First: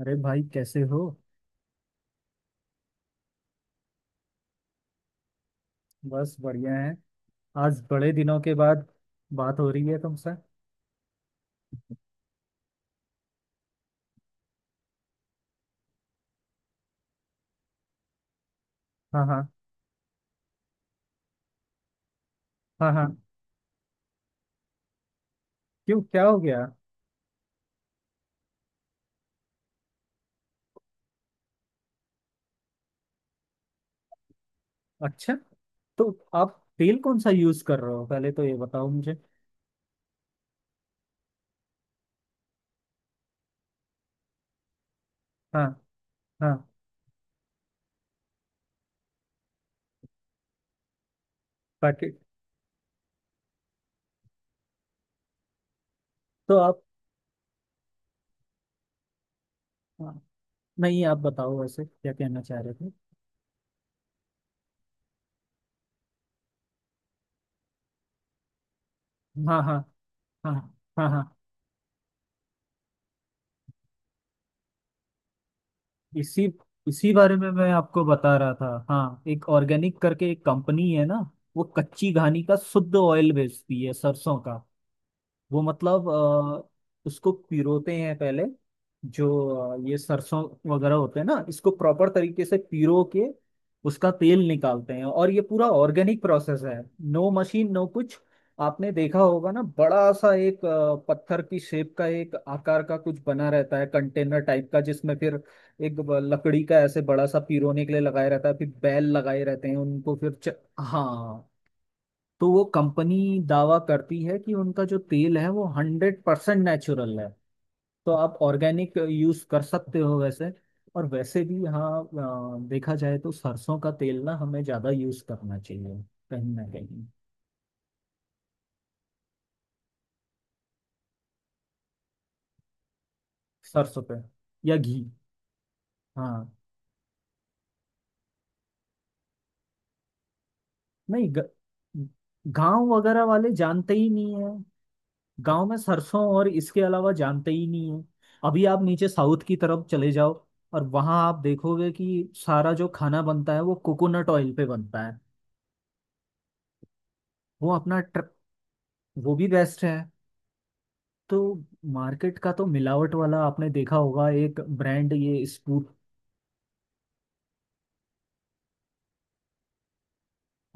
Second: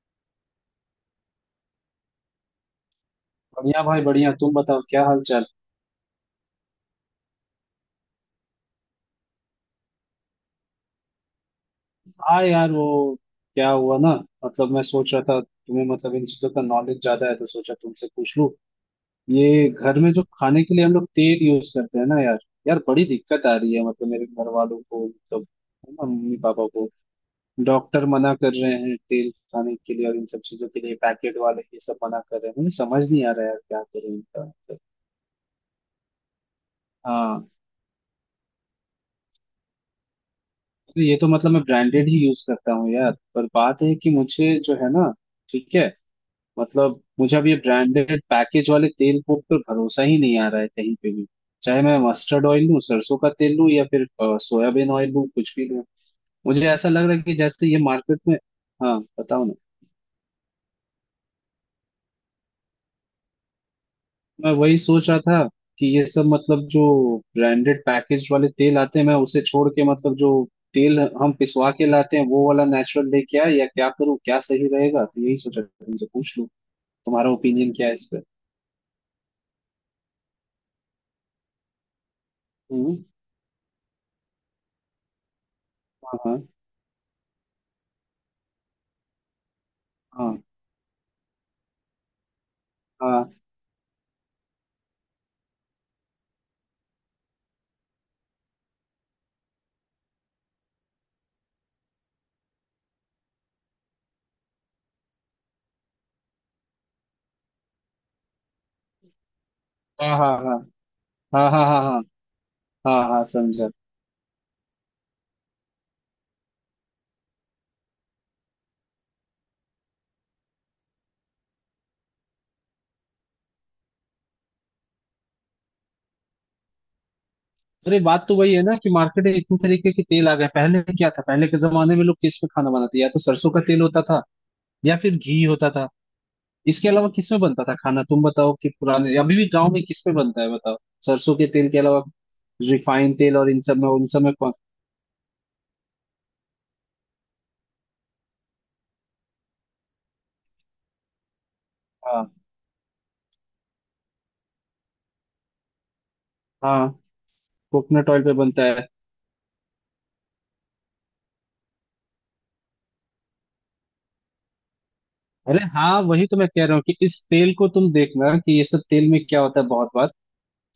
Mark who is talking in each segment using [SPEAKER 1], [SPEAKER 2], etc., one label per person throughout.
[SPEAKER 1] अरे भाई, कैसे हो।
[SPEAKER 2] बढ़िया भाई बढ़िया। तुम बताओ क्या हाल चाल।
[SPEAKER 1] बस बढ़िया है। आज बड़े दिनों के बाद बात हो रही है तुमसे।
[SPEAKER 2] हाँ यार वो क्या हुआ ना। मतलब मैं सोच रहा था तुम्हें मतलब इन चीजों का नॉलेज ज्यादा है तो सोचा तुमसे पूछ लूं।
[SPEAKER 1] हाँ हाँ।
[SPEAKER 2] ये घर में जो खाने के लिए हम लोग तेल यूज करते हैं ना यार। यार
[SPEAKER 1] हाँ
[SPEAKER 2] बड़ी
[SPEAKER 1] हाँ।
[SPEAKER 2] दिक्कत आ रही है मतलब मेरे घर वालों को मतलब। है
[SPEAKER 1] क्यों,
[SPEAKER 2] ना,
[SPEAKER 1] क्या
[SPEAKER 2] मम्मी
[SPEAKER 1] हो गया।
[SPEAKER 2] पापा को। डॉक्टर मना कर रहे हैं तेल खाने के लिए, और इन सब चीजों के लिए पैकेट वाले ये सब मना कर रहे हैं। मुझे समझ नहीं आ रहा यार क्या करें इनका मतलब।
[SPEAKER 1] अच्छा, तो आप तेल कौन सा
[SPEAKER 2] हाँ।
[SPEAKER 1] यूज कर रहे हो, पहले तो ये बताओ मुझे।
[SPEAKER 2] तो ये तो मतलब मैं ब्रांडेड ही यूज करता हूँ यार, पर बात है कि मुझे जो है ना।
[SPEAKER 1] हाँ
[SPEAKER 2] ठीक है।
[SPEAKER 1] हाँ।
[SPEAKER 2] मतलब मुझे अब ये ब्रांडेड पैकेज वाले तेल को पर भरोसा ही नहीं आ रहा है कहीं पे भी। चाहे मैं
[SPEAKER 1] पैकेट।
[SPEAKER 2] मस्टर्ड ऑयल लूं, सरसों का तेल लूं, या फिर सोयाबीन ऑयल लूं, कुछ भी लूं।
[SPEAKER 1] तो
[SPEAKER 2] मुझे
[SPEAKER 1] आप।
[SPEAKER 2] ऐसा लग रहा है कि जैसे ये मार्केट में। हाँ, बताओ ना।
[SPEAKER 1] हाँ, नहीं आप बताओ वैसे क्या कहना चाह रहे थे।
[SPEAKER 2] मैं वही सोच रहा था कि ये सब मतलब जो ब्रांडेड पैकेज वाले तेल आते हैं, मैं उसे
[SPEAKER 1] हाँ
[SPEAKER 2] छोड़
[SPEAKER 1] हाँ।
[SPEAKER 2] के मतलब जो
[SPEAKER 1] हाँ
[SPEAKER 2] तेल
[SPEAKER 1] हाँ
[SPEAKER 2] हम
[SPEAKER 1] हाँ।
[SPEAKER 2] पिसवा के लाते हैं वो वाला नेचुरल लेके आए, या क्या करूँ, क्या सही रहेगा, तो यही सोचा था, तुमसे पूछ लूं।
[SPEAKER 1] इसी इसी
[SPEAKER 2] तुम्हारा
[SPEAKER 1] बारे में मैं
[SPEAKER 2] ओपिनियन क्या है इस
[SPEAKER 1] आपको
[SPEAKER 2] पर।
[SPEAKER 1] बता रहा था। हाँ, एक ऑर्गेनिक करके एक कंपनी है ना, वो कच्ची घानी का शुद्ध
[SPEAKER 2] हम्म।
[SPEAKER 1] ऑयल बेचती है सरसों का। वो मतलब
[SPEAKER 2] हाँ, हाँ,
[SPEAKER 1] उसको पिरोते हैं पहले। जो ये
[SPEAKER 2] हाँ,
[SPEAKER 1] सरसों वगैरह होते हैं ना, इसको प्रॉपर तरीके से पिरो के
[SPEAKER 2] हाँ,
[SPEAKER 1] उसका तेल निकालते हैं, और ये पूरा ऑर्गेनिक प्रोसेस है। नो मशीन, नो कुछ। आपने देखा होगा ना, बड़ा सा एक पत्थर की शेप का एक आकार का कुछ बना रहता है, कंटेनर टाइप का, जिसमें फिर एक लकड़ी का ऐसे बड़ा सा पिरोने के लिए लगाया रहता है, फिर बैल लगाए रहते हैं उनको,
[SPEAKER 2] हाँ,
[SPEAKER 1] फिर
[SPEAKER 2] हाँ, हाँ,
[SPEAKER 1] हाँ।
[SPEAKER 2] हाँ, हाँ, हाँ, हाँ,
[SPEAKER 1] तो वो
[SPEAKER 2] हाँ, हाँ,
[SPEAKER 1] कंपनी
[SPEAKER 2] समझा।
[SPEAKER 1] दावा करती है कि उनका जो तेल है वो 100% नेचुरल है। तो आप ऑर्गेनिक यूज कर सकते हो वैसे। और वैसे भी हाँ, देखा जाए तो सरसों का तेल ना हमें ज्यादा यूज करना चाहिए कहीं ना कहीं।
[SPEAKER 2] अरे बात तो वही है ना कि मार्केट में इतने तरीके के तेल आ गए। पहले क्या था, पहले के जमाने में लोग किस में खाना बनाते? या तो सरसों का तेल
[SPEAKER 1] सरसों
[SPEAKER 2] होता
[SPEAKER 1] पे
[SPEAKER 2] था
[SPEAKER 1] या
[SPEAKER 2] या
[SPEAKER 1] घी।
[SPEAKER 2] फिर घी होता था।
[SPEAKER 1] हाँ।
[SPEAKER 2] इसके अलावा किस में बनता था खाना? तुम बताओ कि पुराने, अभी भी गांव में किस में बनता है, बताओ,
[SPEAKER 1] नहीं
[SPEAKER 2] सरसों
[SPEAKER 1] ग-
[SPEAKER 2] के तेल के अलावा।
[SPEAKER 1] गांव
[SPEAKER 2] रिफाइंड
[SPEAKER 1] वगैरह
[SPEAKER 2] तेल और
[SPEAKER 1] वाले
[SPEAKER 2] इन सब में,
[SPEAKER 1] जानते
[SPEAKER 2] उन
[SPEAKER 1] ही
[SPEAKER 2] सब में
[SPEAKER 1] नहीं है।
[SPEAKER 2] कौन।
[SPEAKER 1] गांव में सरसों, और इसके अलावा जानते ही नहीं है। अभी आप नीचे साउथ की तरफ चले जाओ, और वहां आप देखोगे कि
[SPEAKER 2] हाँ,
[SPEAKER 1] सारा जो खाना बनता है वो कोकोनट ऑयल पे बनता है।
[SPEAKER 2] हाँ।
[SPEAKER 1] वो अपना
[SPEAKER 2] कोकोनट
[SPEAKER 1] ट्र...
[SPEAKER 2] ऑयल पे बनता है।
[SPEAKER 1] वो भी बेस्ट है। तो मार्केट का तो मिलावट वाला आपने देखा होगा, एक ब्रांड ये
[SPEAKER 2] अरे
[SPEAKER 1] स्पूट।
[SPEAKER 2] हाँ, वही तो मैं कह रहा हूँ कि इस तेल को तुम देखना कि ये सब तेल में क्या होता है बहुत बार।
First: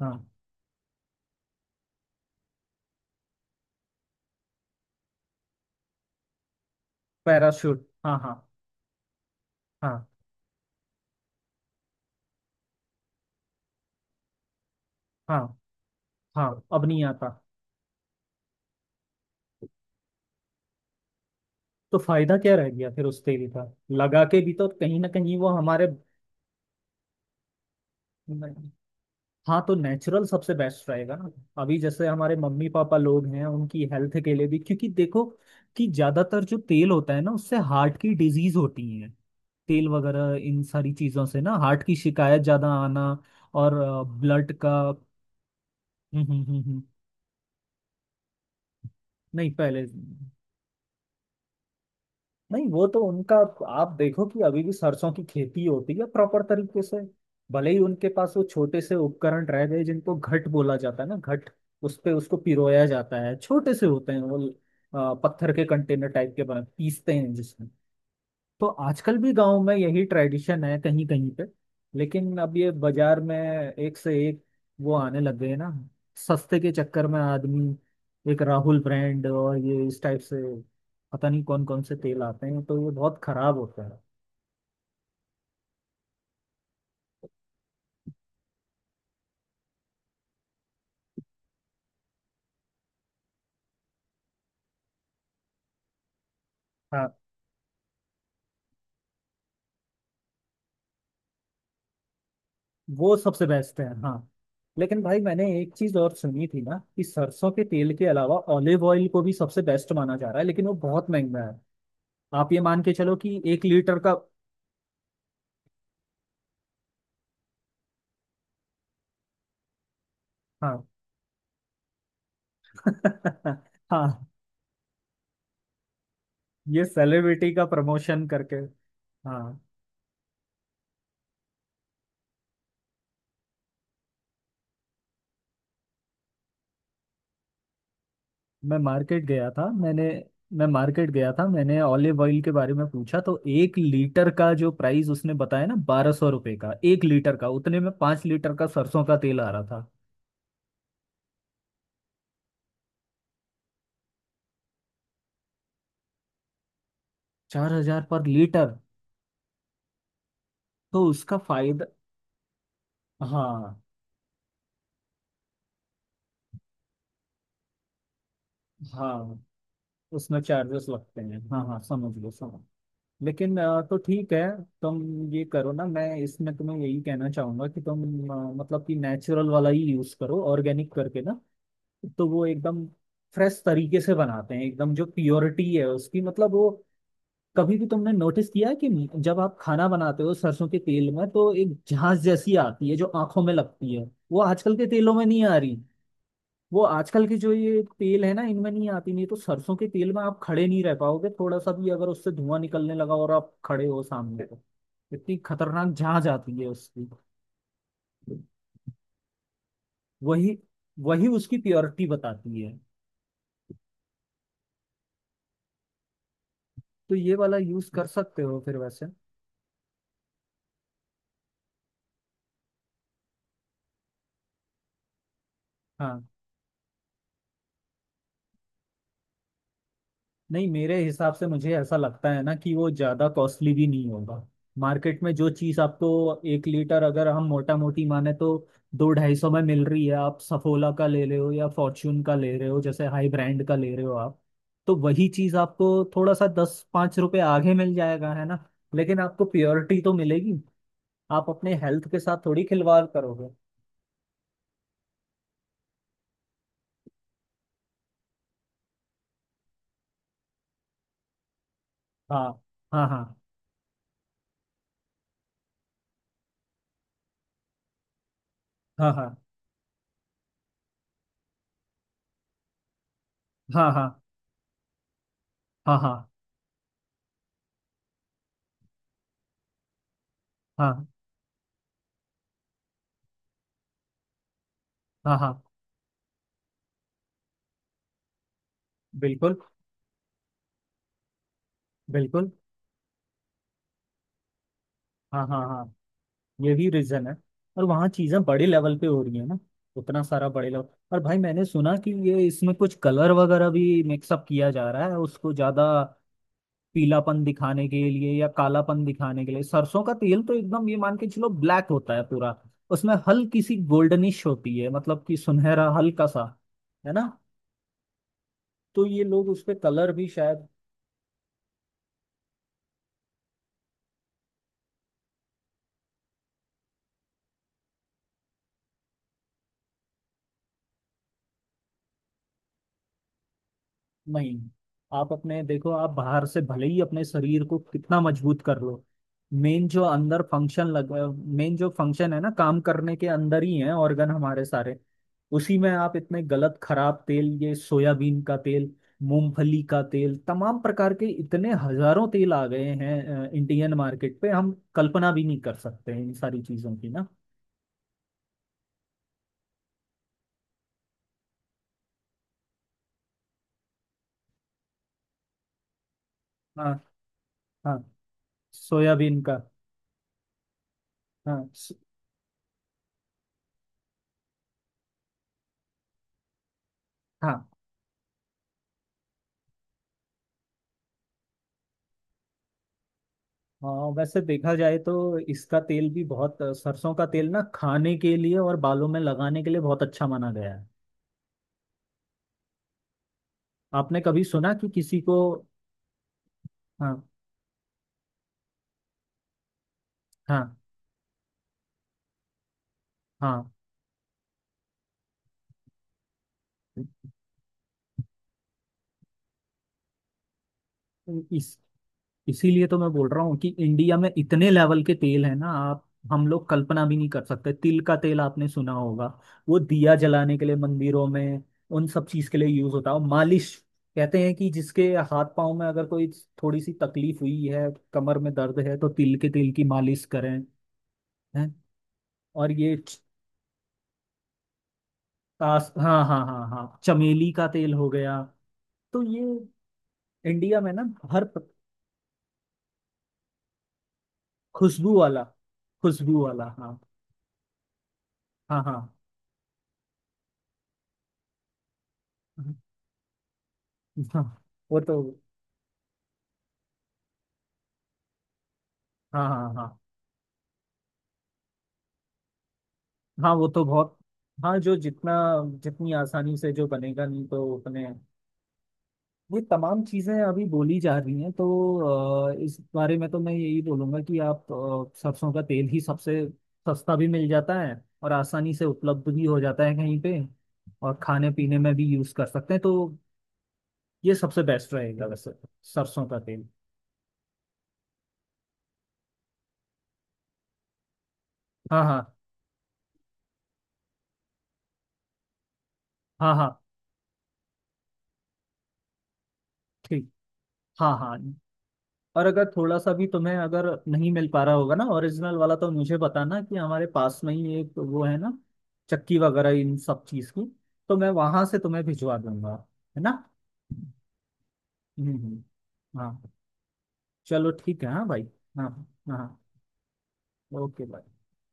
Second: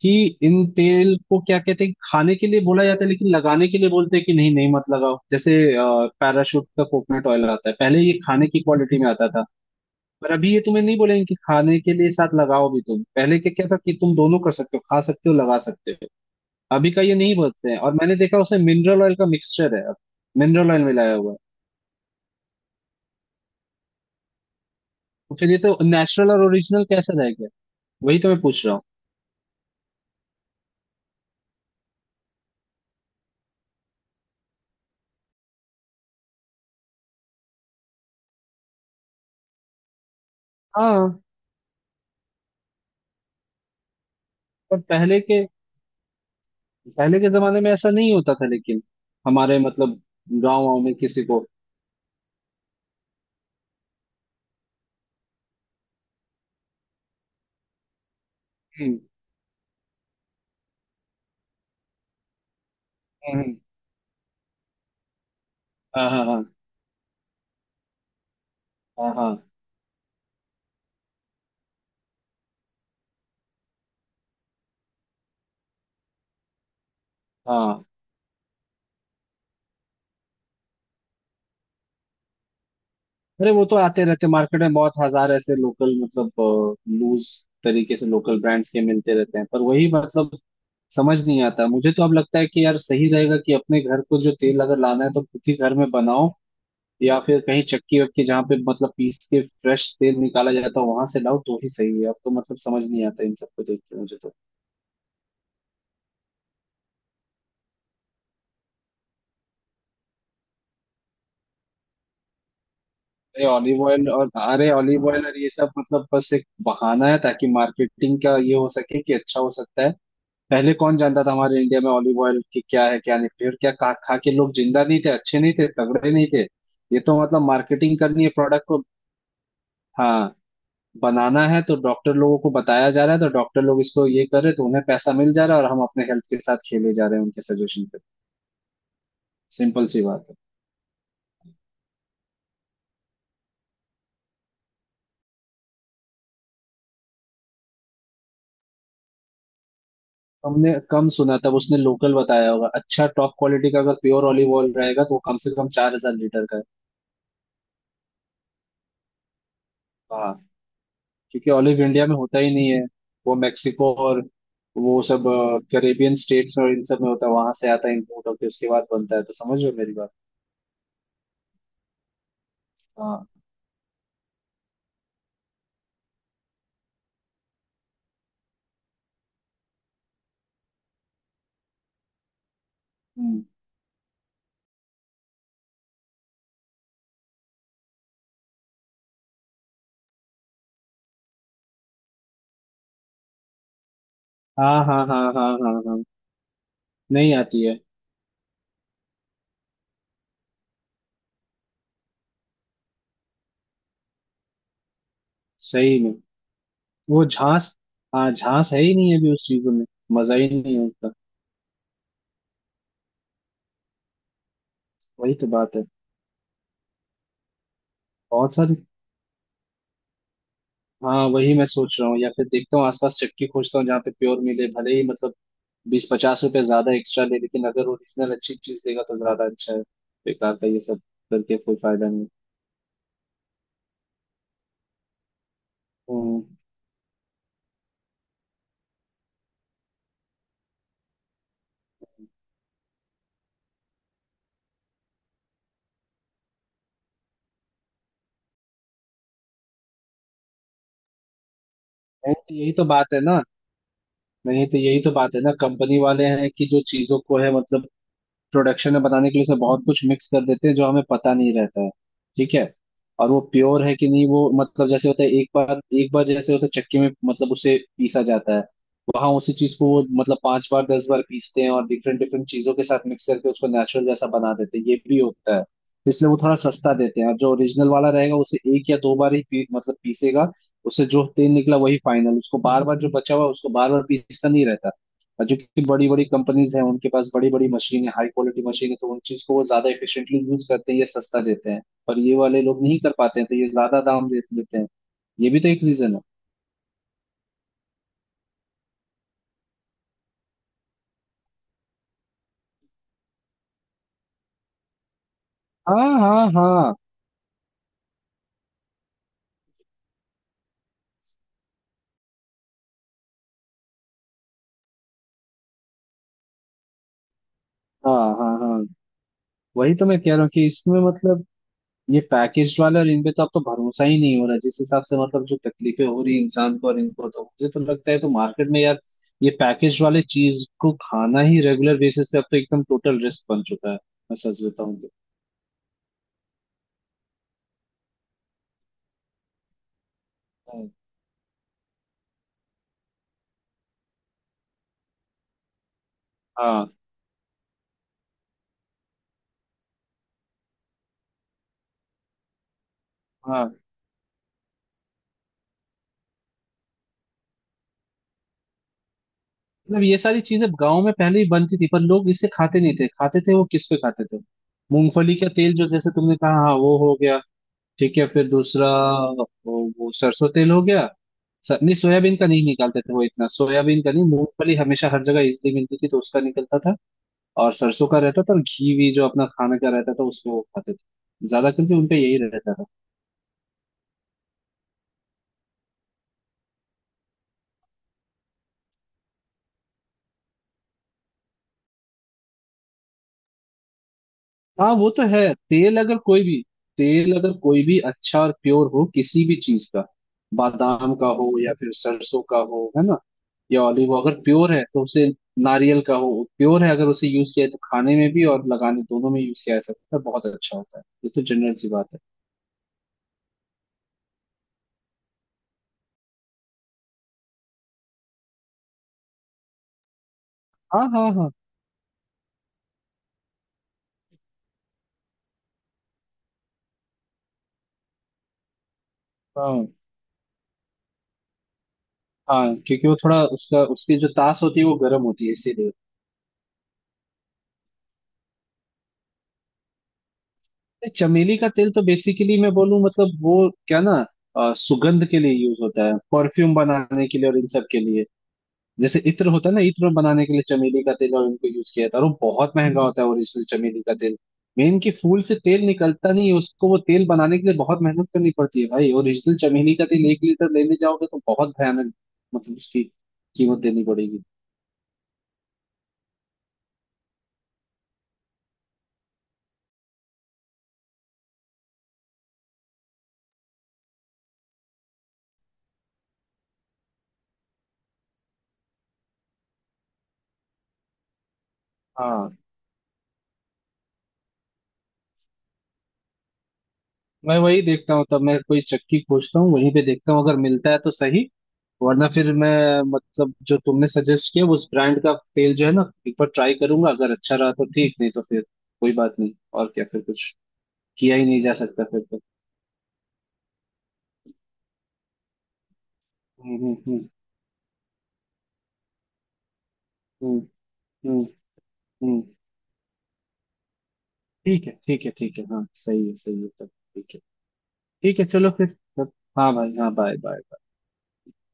[SPEAKER 2] कि इन तेल को क्या कहते हैं, खाने के लिए बोला जाता है लेकिन लगाने के लिए बोलते हैं कि नहीं नहीं मत लगाओ, जैसे पैराशूट का कोकोनट ऑयल आता है,
[SPEAKER 1] पैराशूट।
[SPEAKER 2] पहले ये
[SPEAKER 1] हाँ हाँ।
[SPEAKER 2] खाने की क्वालिटी में आता था।
[SPEAKER 1] हाँ
[SPEAKER 2] पर अभी ये तुम्हें नहीं बोलेंगे कि खाने के लिए साथ लगाओ भी तुम, पहले क्या क्या था कि तुम दोनों कर सकते हो, खा सकते हो
[SPEAKER 1] हाँ।
[SPEAKER 2] लगा सकते हो।
[SPEAKER 1] हाँ, अब
[SPEAKER 2] अभी का
[SPEAKER 1] नहीं
[SPEAKER 2] ये
[SPEAKER 1] आता।
[SPEAKER 2] नहीं बोलते हैं, और मैंने देखा उसमें मिनरल ऑयल का मिक्सचर है अब। मिनरल ऑयल मिलाया हुआ है।
[SPEAKER 1] तो फायदा क्या रह गया फिर उस तेल का। लगा के भी तो कहीं ना
[SPEAKER 2] तो
[SPEAKER 1] कहीं वो
[SPEAKER 2] फिर ये तो
[SPEAKER 1] हमारे।
[SPEAKER 2] नेचुरल और ओरिजिनल कैसे रह गया? वही तो मैं पूछ रहा हूँ।
[SPEAKER 1] हाँ, तो नेचुरल सबसे बेस्ट रहेगा ना। अभी जैसे हमारे मम्मी पापा लोग हैं, उनकी हेल्थ के लिए भी, क्योंकि देखो कि ज्यादातर जो तेल होता है ना, उससे हार्ट की डिजीज होती है। तेल वगैरह इन सारी
[SPEAKER 2] हाँ।
[SPEAKER 1] चीजों से ना हार्ट की शिकायत ज्यादा आना। और ब्लड का।
[SPEAKER 2] पर
[SPEAKER 1] हम्म। हम्म हम्म हम्म।
[SPEAKER 2] पहले के जमाने में ऐसा नहीं होता था, लेकिन
[SPEAKER 1] नहीं
[SPEAKER 2] हमारे
[SPEAKER 1] पहले।
[SPEAKER 2] मतलब गाँव वाँव में किसी को।
[SPEAKER 1] नहीं, वो तो उनका। आप देखो कि अभी भी सरसों की खेती होती है प्रॉपर तरीके से। भले ही उनके पास वो छोटे से
[SPEAKER 2] हम्म,
[SPEAKER 1] उपकरण रह गए जिनको घट बोला जाता है ना, घट। उस पे उसको पिरोया जाता है।
[SPEAKER 2] हम्म,
[SPEAKER 1] छोटे से होते हैं वो पत्थर के कंटेनर
[SPEAKER 2] हाँ, हाँ,
[SPEAKER 1] टाइप के
[SPEAKER 2] हाँ,
[SPEAKER 1] बने, पीसते हैं जिसमें। तो आजकल
[SPEAKER 2] हाँ,
[SPEAKER 1] भी गांव में यही ट्रेडिशन है कहीं कहीं पे। लेकिन अब ये बाजार में एक से एक वो आने लग गए ना, सस्ते के चक्कर में
[SPEAKER 2] हाँ,
[SPEAKER 1] आदमी।
[SPEAKER 2] हाँ।
[SPEAKER 1] एक राहुल ब्रांड और ये इस टाइप से, पता नहीं कौन कौन से तेल आते हैं, तो ये बहुत
[SPEAKER 2] अरे
[SPEAKER 1] खराब
[SPEAKER 2] वो तो
[SPEAKER 1] होता है।
[SPEAKER 2] आते रहते मार्केट में, बहुत हजार ऐसे लोकल, मतलब लूज तरीके से लोकल ब्रांड्स के मिलते रहते हैं, पर वही मतलब समझ नहीं आता, मुझे तो अब लगता है कि यार सही रहेगा कि अपने घर को जो तेल अगर लाना है तो खुद ही घर में बनाओ।
[SPEAKER 1] हाँ,
[SPEAKER 2] या फिर कहीं चक्की वक्की जहाँ पे मतलब पीस के फ्रेश तेल निकाला जाता है वहां से लाओ तो ही सही है। अब तो मतलब समझ नहीं
[SPEAKER 1] वो
[SPEAKER 2] आता इन
[SPEAKER 1] सबसे
[SPEAKER 2] सबको
[SPEAKER 1] बेस्ट
[SPEAKER 2] देख
[SPEAKER 1] है।
[SPEAKER 2] के मुझे
[SPEAKER 1] हाँ,
[SPEAKER 2] तो।
[SPEAKER 1] लेकिन भाई मैंने एक चीज और सुनी थी ना, कि सरसों के तेल के अलावा ऑलिव ऑयल को भी सबसे बेस्ट माना जा रहा है, लेकिन वो बहुत महंगा है। आप ये मान के चलो कि एक लीटर का।
[SPEAKER 2] अरे ऑलिव ऑयल और ये सब मतलब बस एक बहाना है ताकि मार्केटिंग का ये हो सके कि अच्छा हो सकता है। पहले
[SPEAKER 1] हाँ।
[SPEAKER 2] कौन जानता था हमारे इंडिया में ऑलिव ऑयल की क्या है क्या नहीं, और क्या खा खा
[SPEAKER 1] हाँ,
[SPEAKER 2] के लोग जिंदा नहीं थे, अच्छे नहीं थे, तगड़े नहीं थे?
[SPEAKER 1] ये
[SPEAKER 2] ये तो मतलब
[SPEAKER 1] सेलिब्रिटी का
[SPEAKER 2] मार्केटिंग करनी
[SPEAKER 1] प्रमोशन
[SPEAKER 2] है
[SPEAKER 1] करके।
[SPEAKER 2] प्रोडक्ट को।
[SPEAKER 1] हाँ,
[SPEAKER 2] हाँ। बनाना है तो डॉक्टर लोगों को बताया जा रहा है, तो डॉक्टर लोग इसको ये कर रहे हैं, तो उन्हें पैसा मिल जा रहा है, और हम अपने हेल्थ के साथ खेले जा रहे हैं उनके सजेशन पे।
[SPEAKER 1] मैं मार्केट गया था
[SPEAKER 2] सिंपल सी
[SPEAKER 1] मैंने
[SPEAKER 2] बात है।
[SPEAKER 1] मैं मार्केट गया था, मैंने ऑलिव ऑयल के बारे में पूछा, तो एक लीटर का जो प्राइस उसने बताया ना, ₹1200 का 1 लीटर का, उतने में 5 लीटर का सरसों का तेल आ रहा था।
[SPEAKER 2] हमने कम सुना, तब उसने लोकल बताया होगा। अच्छा, टॉप क्वालिटी का अगर प्योर ऑलिव ऑयल रहेगा तो वो कम से कम 4,000 लीटर का है
[SPEAKER 1] 4000 पर लीटर।
[SPEAKER 2] बाहर।
[SPEAKER 1] तो उसका
[SPEAKER 2] क्योंकि ऑलिव
[SPEAKER 1] फायदा।
[SPEAKER 2] इंडिया में होता ही नहीं है। वो
[SPEAKER 1] हाँ
[SPEAKER 2] मेक्सिको और वो सब कैरेबियन स्टेट्स में और इन सब में होता है, वहां से आता है इम्पोर्ट होकर उसके बाद बनता है, तो
[SPEAKER 1] हाँ,
[SPEAKER 2] समझ रहे हो मेरी बात?
[SPEAKER 1] उसमें चार्जेस लगते हैं। हाँ हाँ, समझ लो, समझ।
[SPEAKER 2] हाँ।
[SPEAKER 1] लेकिन तो ठीक है। तुम ये करो ना, मैं इसमें तुम्हें यही कहना चाहूंगा कि तुम मतलब कि नेचुरल वाला ही यूज करो, ऑर्गेनिक करके ना। तो वो एकदम
[SPEAKER 2] हम्म।
[SPEAKER 1] फ्रेश तरीके से बनाते हैं, एकदम जो प्योरिटी है उसकी, मतलब वो। कभी भी तुमने नोटिस किया है कि जब आप खाना बनाते हो सरसों के तेल में, तो एक झांस जैसी आती है जो आंखों में लगती है। वो आजकल
[SPEAKER 2] हाँ,
[SPEAKER 1] के
[SPEAKER 2] हाँ,
[SPEAKER 1] तेलों
[SPEAKER 2] हाँ,
[SPEAKER 1] में नहीं
[SPEAKER 2] हाँ,
[SPEAKER 1] आ
[SPEAKER 2] हाँ,
[SPEAKER 1] रही।
[SPEAKER 2] हाँ।
[SPEAKER 1] वो आजकल
[SPEAKER 2] नहीं
[SPEAKER 1] की जो
[SPEAKER 2] आती है।
[SPEAKER 1] ये तेल है ना, इनमें नहीं आती, नहीं तो सरसों के तेल में आप खड़े नहीं रह पाओगे। थोड़ा सा भी अगर उससे धुआं निकलने लगा और आप खड़े हो सामने, तो इतनी खतरनाक
[SPEAKER 2] सही में।
[SPEAKER 1] झांझ आती है उसकी।
[SPEAKER 2] वो झांस। हाँ, झांस है ही नहीं अभी उस चीजों में। मजा ही
[SPEAKER 1] वही
[SPEAKER 2] नहीं है उसका।
[SPEAKER 1] वही उसकी प्योरिटी बताती है।
[SPEAKER 2] वही तो बात है।
[SPEAKER 1] तो ये वाला यूज कर सकते
[SPEAKER 2] बहुत
[SPEAKER 1] हो
[SPEAKER 2] सारी।
[SPEAKER 1] फिर वैसे।
[SPEAKER 2] हाँ, वही मैं सोच रहा हूँ, या फिर देखता हूँ आसपास चक्की खोजता हूँ जहाँ पे प्योर मिले, भले ही मतलब बीस
[SPEAKER 1] हाँ,
[SPEAKER 2] पचास रुपए ज्यादा एक्स्ट्रा ले, लेकिन अगर ओरिजिनल अच्छी चीज देगा तो ज्यादा अच्छा है। बेकार का
[SPEAKER 1] नहीं,
[SPEAKER 2] ये
[SPEAKER 1] मेरे
[SPEAKER 2] सब
[SPEAKER 1] हिसाब से
[SPEAKER 2] करके कोई
[SPEAKER 1] मुझे ऐसा
[SPEAKER 2] फायदा नहीं।
[SPEAKER 1] लगता है ना कि वो ज़्यादा कॉस्टली भी नहीं होगा। मार्केट में जो चीज़ आपको,
[SPEAKER 2] हम्म।
[SPEAKER 1] एक लीटर अगर हम मोटा मोटी माने तो दो ढाई सौ में मिल रही है, आप सफोला का ले रहे हो या फॉर्च्यून का ले रहे हो, जैसे हाई ब्रांड का ले रहे हो आप। तो वही चीज़ आपको थोड़ा सा दस पाँच रुपये आगे मिल जाएगा, है ना। लेकिन आपको प्योरिटी तो मिलेगी। आप अपने हेल्थ के
[SPEAKER 2] नहीं
[SPEAKER 1] साथ
[SPEAKER 2] तो
[SPEAKER 1] थोड़ी
[SPEAKER 2] यही तो
[SPEAKER 1] खिलवाड़
[SPEAKER 2] बात है ना
[SPEAKER 1] करोगे।
[SPEAKER 2] नहीं तो यही तो बात है ना, कंपनी वाले हैं कि जो चीजों को है मतलब प्रोडक्शन में बनाने के लिए उसमें बहुत कुछ मिक्स कर देते हैं जो हमें पता नहीं रहता है।
[SPEAKER 1] हाँ
[SPEAKER 2] ठीक है।
[SPEAKER 1] हाँ
[SPEAKER 2] और वो
[SPEAKER 1] हाँ
[SPEAKER 2] प्योर है कि नहीं, वो मतलब जैसे होता है एक बार एक बार, जैसे होता है चक्की में मतलब उसे पीसा जाता है। वहां
[SPEAKER 1] हाँ
[SPEAKER 2] उसी चीज को वो मतलब 5 बार 10 बार पीसते हैं और डिफरेंट डिफरेंट चीजों के साथ मिक्स करके उसको
[SPEAKER 1] हाँ हाँ
[SPEAKER 2] नेचुरल
[SPEAKER 1] हाँ
[SPEAKER 2] जैसा बना देते हैं, ये भी होता है।
[SPEAKER 1] हाँ
[SPEAKER 2] इसलिए
[SPEAKER 1] हाँ
[SPEAKER 2] वो थोड़ा सस्ता देते हैं। और जो ओरिजिनल वाला रहेगा उसे 1 या 2 बार ही पी, मतलब पीसेगा।
[SPEAKER 1] हाँ
[SPEAKER 2] उससे
[SPEAKER 1] हाँ
[SPEAKER 2] जो तेल निकला वही फाइनल, उसको बार बार जो बचा हुआ है, उसको बार बार पीसना नहीं रहता।
[SPEAKER 1] हाँ
[SPEAKER 2] और जो
[SPEAKER 1] हाँ,
[SPEAKER 2] कि बड़ी बड़ी कंपनीज हैं उनके पास बड़ी बड़ी मशीन है, हाई क्वालिटी मशीन है, तो उन चीज को
[SPEAKER 1] बिल्कुल।
[SPEAKER 2] वो ज्यादा एफिशिएंटली यूज करते हैं, ये सस्ता देते हैं। पर ये
[SPEAKER 1] बिल्कुल।
[SPEAKER 2] वाले लोग नहीं कर पाते हैं तो ये ज्यादा दाम दे देते हैं। ये
[SPEAKER 1] हाँ
[SPEAKER 2] भी
[SPEAKER 1] हाँ
[SPEAKER 2] तो एक
[SPEAKER 1] हाँ।
[SPEAKER 2] रीजन है।
[SPEAKER 1] ये भी रीजन है। और वहाँ चीजें बड़े लेवल पे हो रही है ना, उतना सारा बड़े लेवल। और भाई मैंने सुना कि ये इसमें कुछ कलर वगैरह भी मिक्सअप किया जा रहा है, उसको ज्यादा
[SPEAKER 2] हाँ, हाँ, हाँ,
[SPEAKER 1] पीलापन दिखाने के लिए या कालापन दिखाने के लिए। सरसों का तेल तो एकदम ये मान के चलो ब्लैक होता है पूरा, उसमें हल्की सी गोल्डनिश होती है, मतलब कि सुनहरा हल्का सा, है ना।
[SPEAKER 2] हाँ, हाँ, हाँ।
[SPEAKER 1] तो ये लोग उस पे
[SPEAKER 2] वही तो
[SPEAKER 1] कलर
[SPEAKER 2] मैं कह
[SPEAKER 1] भी
[SPEAKER 2] रहा हूँ कि
[SPEAKER 1] शायद।
[SPEAKER 2] इसमें मतलब ये पैकेज वाले और इनपे तो अब तो भरोसा ही नहीं हो रहा, जिस हिसाब से मतलब जो तकलीफें हो रही है इंसान को और इनको, तो मुझे तो लगता है, तो मार्केट में यार ये पैकेज वाले चीज को खाना ही रेगुलर बेसिस पे अब तो एकदम टोटल रिस्क बन चुका है, मैं सच
[SPEAKER 1] नहीं,
[SPEAKER 2] बताऊं तो।
[SPEAKER 1] आप अपने देखो, आप बाहर से भले ही अपने शरीर को कितना मजबूत कर लो, मेन जो अंदर फंक्शन लग मेन जो फंक्शन है ना काम करने के, अंदर ही है ऑर्गन हमारे सारे। उसी में आप इतने गलत
[SPEAKER 2] हाँ,
[SPEAKER 1] खराब तेल, ये सोयाबीन का तेल, मूंगफली का तेल, तमाम प्रकार के इतने हजारों तेल आ गए हैं
[SPEAKER 2] हाँ।
[SPEAKER 1] इंडियन मार्केट पे, हम कल्पना भी नहीं कर सकते हैं इन सारी चीजों की ना।
[SPEAKER 2] मतलब ये सारी चीजें गांव में पहले ही बनती थी पर लोग इसे खाते नहीं थे। खाते थे वो किस पे खाते थे? मूंगफली का तेल, जो जैसे तुमने कहा, हाँ वो
[SPEAKER 1] हाँ
[SPEAKER 2] हो गया।
[SPEAKER 1] हाँ।
[SPEAKER 2] ठीक है, फिर दूसरा।
[SPEAKER 1] सोयाबीन
[SPEAKER 2] वो,
[SPEAKER 1] का।
[SPEAKER 2] वो सरसों तेल हो गया।
[SPEAKER 1] हाँ
[SPEAKER 2] नहीं,
[SPEAKER 1] स-
[SPEAKER 2] सोयाबीन का नहीं निकालते थे वो इतना, सोयाबीन का नहीं, मूंगफली हमेशा हर जगह इजली मिलती थी तो उसका निकलता था। और
[SPEAKER 1] हाँ
[SPEAKER 2] सरसों का रहता था, और घी भी जो अपना खाने का रहता था उसमें वो खाते थे ज्यादा करके, उनपे यही रहता था।
[SPEAKER 1] हाँ। वैसे देखा जाए तो इसका तेल भी बहुत सरसों का तेल ना खाने के लिए और बालों में लगाने के लिए बहुत अच्छा माना गया है। आपने कभी सुना
[SPEAKER 2] हाँ,
[SPEAKER 1] कि
[SPEAKER 2] वो तो
[SPEAKER 1] किसी को।
[SPEAKER 2] है। तेल अगर कोई भी
[SPEAKER 1] हाँ
[SPEAKER 2] तेल अगर कोई भी अच्छा और प्योर हो किसी भी चीज का,
[SPEAKER 1] हाँ
[SPEAKER 2] बादाम का हो या फिर सरसों का हो, है ना?
[SPEAKER 1] हाँ।
[SPEAKER 2] या ऑलिव अगर प्योर है तो उसे, नारियल का हो, प्योर है, अगर उसे यूज किया जाए तो खाने में भी और लगाने दोनों में यूज किया जा सकता है, बहुत अच्छा होता है, ये तो
[SPEAKER 1] इस
[SPEAKER 2] जनरल सी बात है।
[SPEAKER 1] इसीलिए तो मैं बोल रहा हूँ कि इंडिया में इतने लेवल के तेल है ना आप, हम लोग कल्पना भी नहीं कर सकते। तिल का तेल आपने सुना होगा, वो दिया जलाने के लिए
[SPEAKER 2] हाँ, हाँ,
[SPEAKER 1] मंदिरों
[SPEAKER 2] हाँ,
[SPEAKER 1] में उन सब चीज के लिए यूज होता है, और मालिश। कहते हैं कि जिसके हाथ पांव में अगर कोई थोड़ी सी तकलीफ हुई है, कमर में दर्द है, तो तिल के तेल
[SPEAKER 2] हाँ,
[SPEAKER 1] की मालिश करें। हैं।
[SPEAKER 2] हाँ।
[SPEAKER 1] और ये
[SPEAKER 2] क्योंकि वो
[SPEAKER 1] च-
[SPEAKER 2] थोड़ा उसका उसकी जो तास होती है वो गर्म होती है, इसीलिए।
[SPEAKER 1] आस, हाँ हाँ हाँ हाँ। चमेली का तेल हो गया। तो ये इंडिया में ना, हर
[SPEAKER 2] चमेली का
[SPEAKER 1] प-
[SPEAKER 2] तेल तो बेसिकली मैं बोलूँ मतलब वो क्या ना,
[SPEAKER 1] खुशबू
[SPEAKER 2] सुगंध के
[SPEAKER 1] वाला,
[SPEAKER 2] लिए यूज होता है,
[SPEAKER 1] खुशबू वाला
[SPEAKER 2] परफ्यूम
[SPEAKER 1] हाँ।
[SPEAKER 2] बनाने के लिए और इन सब के लिए।
[SPEAKER 1] हाँ हाँ।
[SPEAKER 2] जैसे इत्र होता है ना, इत्र बनाने के लिए चमेली का तेल और इनको यूज किया था, और वो बहुत महंगा होता है ओरिजिनल चमेली का तेल।
[SPEAKER 1] हाँ।
[SPEAKER 2] मेन
[SPEAKER 1] वो
[SPEAKER 2] कि
[SPEAKER 1] तो,
[SPEAKER 2] फूल से तेल निकलता नहीं है, उसको वो तेल बनाने के लिए बहुत मेहनत करनी पड़ती है भाई।
[SPEAKER 1] हाँ
[SPEAKER 2] ओरिजिनल
[SPEAKER 1] हाँ
[SPEAKER 2] चमेली
[SPEAKER 1] हाँ।
[SPEAKER 2] का तेल 1 लीटर लेने जाओगे तो बहुत भयानक मतलब उसकी
[SPEAKER 1] हाँ, वो
[SPEAKER 2] कीमत
[SPEAKER 1] तो
[SPEAKER 2] देनी
[SPEAKER 1] बहुत।
[SPEAKER 2] पड़ेगी।
[SPEAKER 1] हाँ, जो जितना जितनी आसानी से जो बनेगा नहीं तो उतने। ये तमाम चीज़ें अभी बोली जा रही हैं, तो इस बारे में तो मैं यही बोलूँगा कि आप सरसों का तेल ही सबसे, सस्ता भी मिल जाता है और आसानी से उपलब्ध भी हो जाता है कहीं पे, और खाने पीने में भी यूज़ कर
[SPEAKER 2] हाँ।
[SPEAKER 1] सकते हैं। तो ये सबसे बेस्ट रहेगा वैसे तो, सरसों का तेल।
[SPEAKER 2] मैं वही देखता हूँ, तब मैं कोई चक्की खोजता हूँ, वहीं पे देखता हूँ, अगर मिलता है तो सही।
[SPEAKER 1] हाँ हाँ
[SPEAKER 2] वरना फिर मैं मतलब जो तुमने सजेस्ट किया उस ब्रांड का तेल जो है ना, एक बार
[SPEAKER 1] हाँ
[SPEAKER 2] ट्राई
[SPEAKER 1] हाँ।
[SPEAKER 2] करूंगा, अगर अच्छा रहा तो ठीक, नहीं तो फिर कोई बात नहीं। और क्या फिर,
[SPEAKER 1] ठीक।
[SPEAKER 2] कुछ
[SPEAKER 1] हाँ
[SPEAKER 2] किया
[SPEAKER 1] हाँ।
[SPEAKER 2] ही नहीं जा सकता फिर तो।
[SPEAKER 1] और अगर थोड़ा सा भी तुम्हें अगर नहीं मिल पा रहा होगा ना ओरिजिनल वाला, तो मुझे बताना, कि
[SPEAKER 2] हम्म,
[SPEAKER 1] हमारे
[SPEAKER 2] हम्म,
[SPEAKER 1] पास में ही एक वो है ना, चक्की वगैरह इन सब चीज
[SPEAKER 2] हम्म,
[SPEAKER 1] की, तो मैं
[SPEAKER 2] हम्म,
[SPEAKER 1] वहां से तुम्हें
[SPEAKER 2] हम्म।
[SPEAKER 1] भिजवा दूंगा, है ना।
[SPEAKER 2] ठीक है, ठीक है,
[SPEAKER 1] हम्म
[SPEAKER 2] ठीक है। हाँ,
[SPEAKER 1] हम्म,
[SPEAKER 2] सही है,
[SPEAKER 1] हाँ।
[SPEAKER 2] सही है, तब ठीक है।
[SPEAKER 1] चलो ठीक है, हाँ
[SPEAKER 2] ठीक है,
[SPEAKER 1] भाई।
[SPEAKER 2] चलो फिर।
[SPEAKER 1] हाँ
[SPEAKER 2] तब।
[SPEAKER 1] हाँ।
[SPEAKER 2] हाँ भाई, हाँ बाय बाय।
[SPEAKER 1] ओके।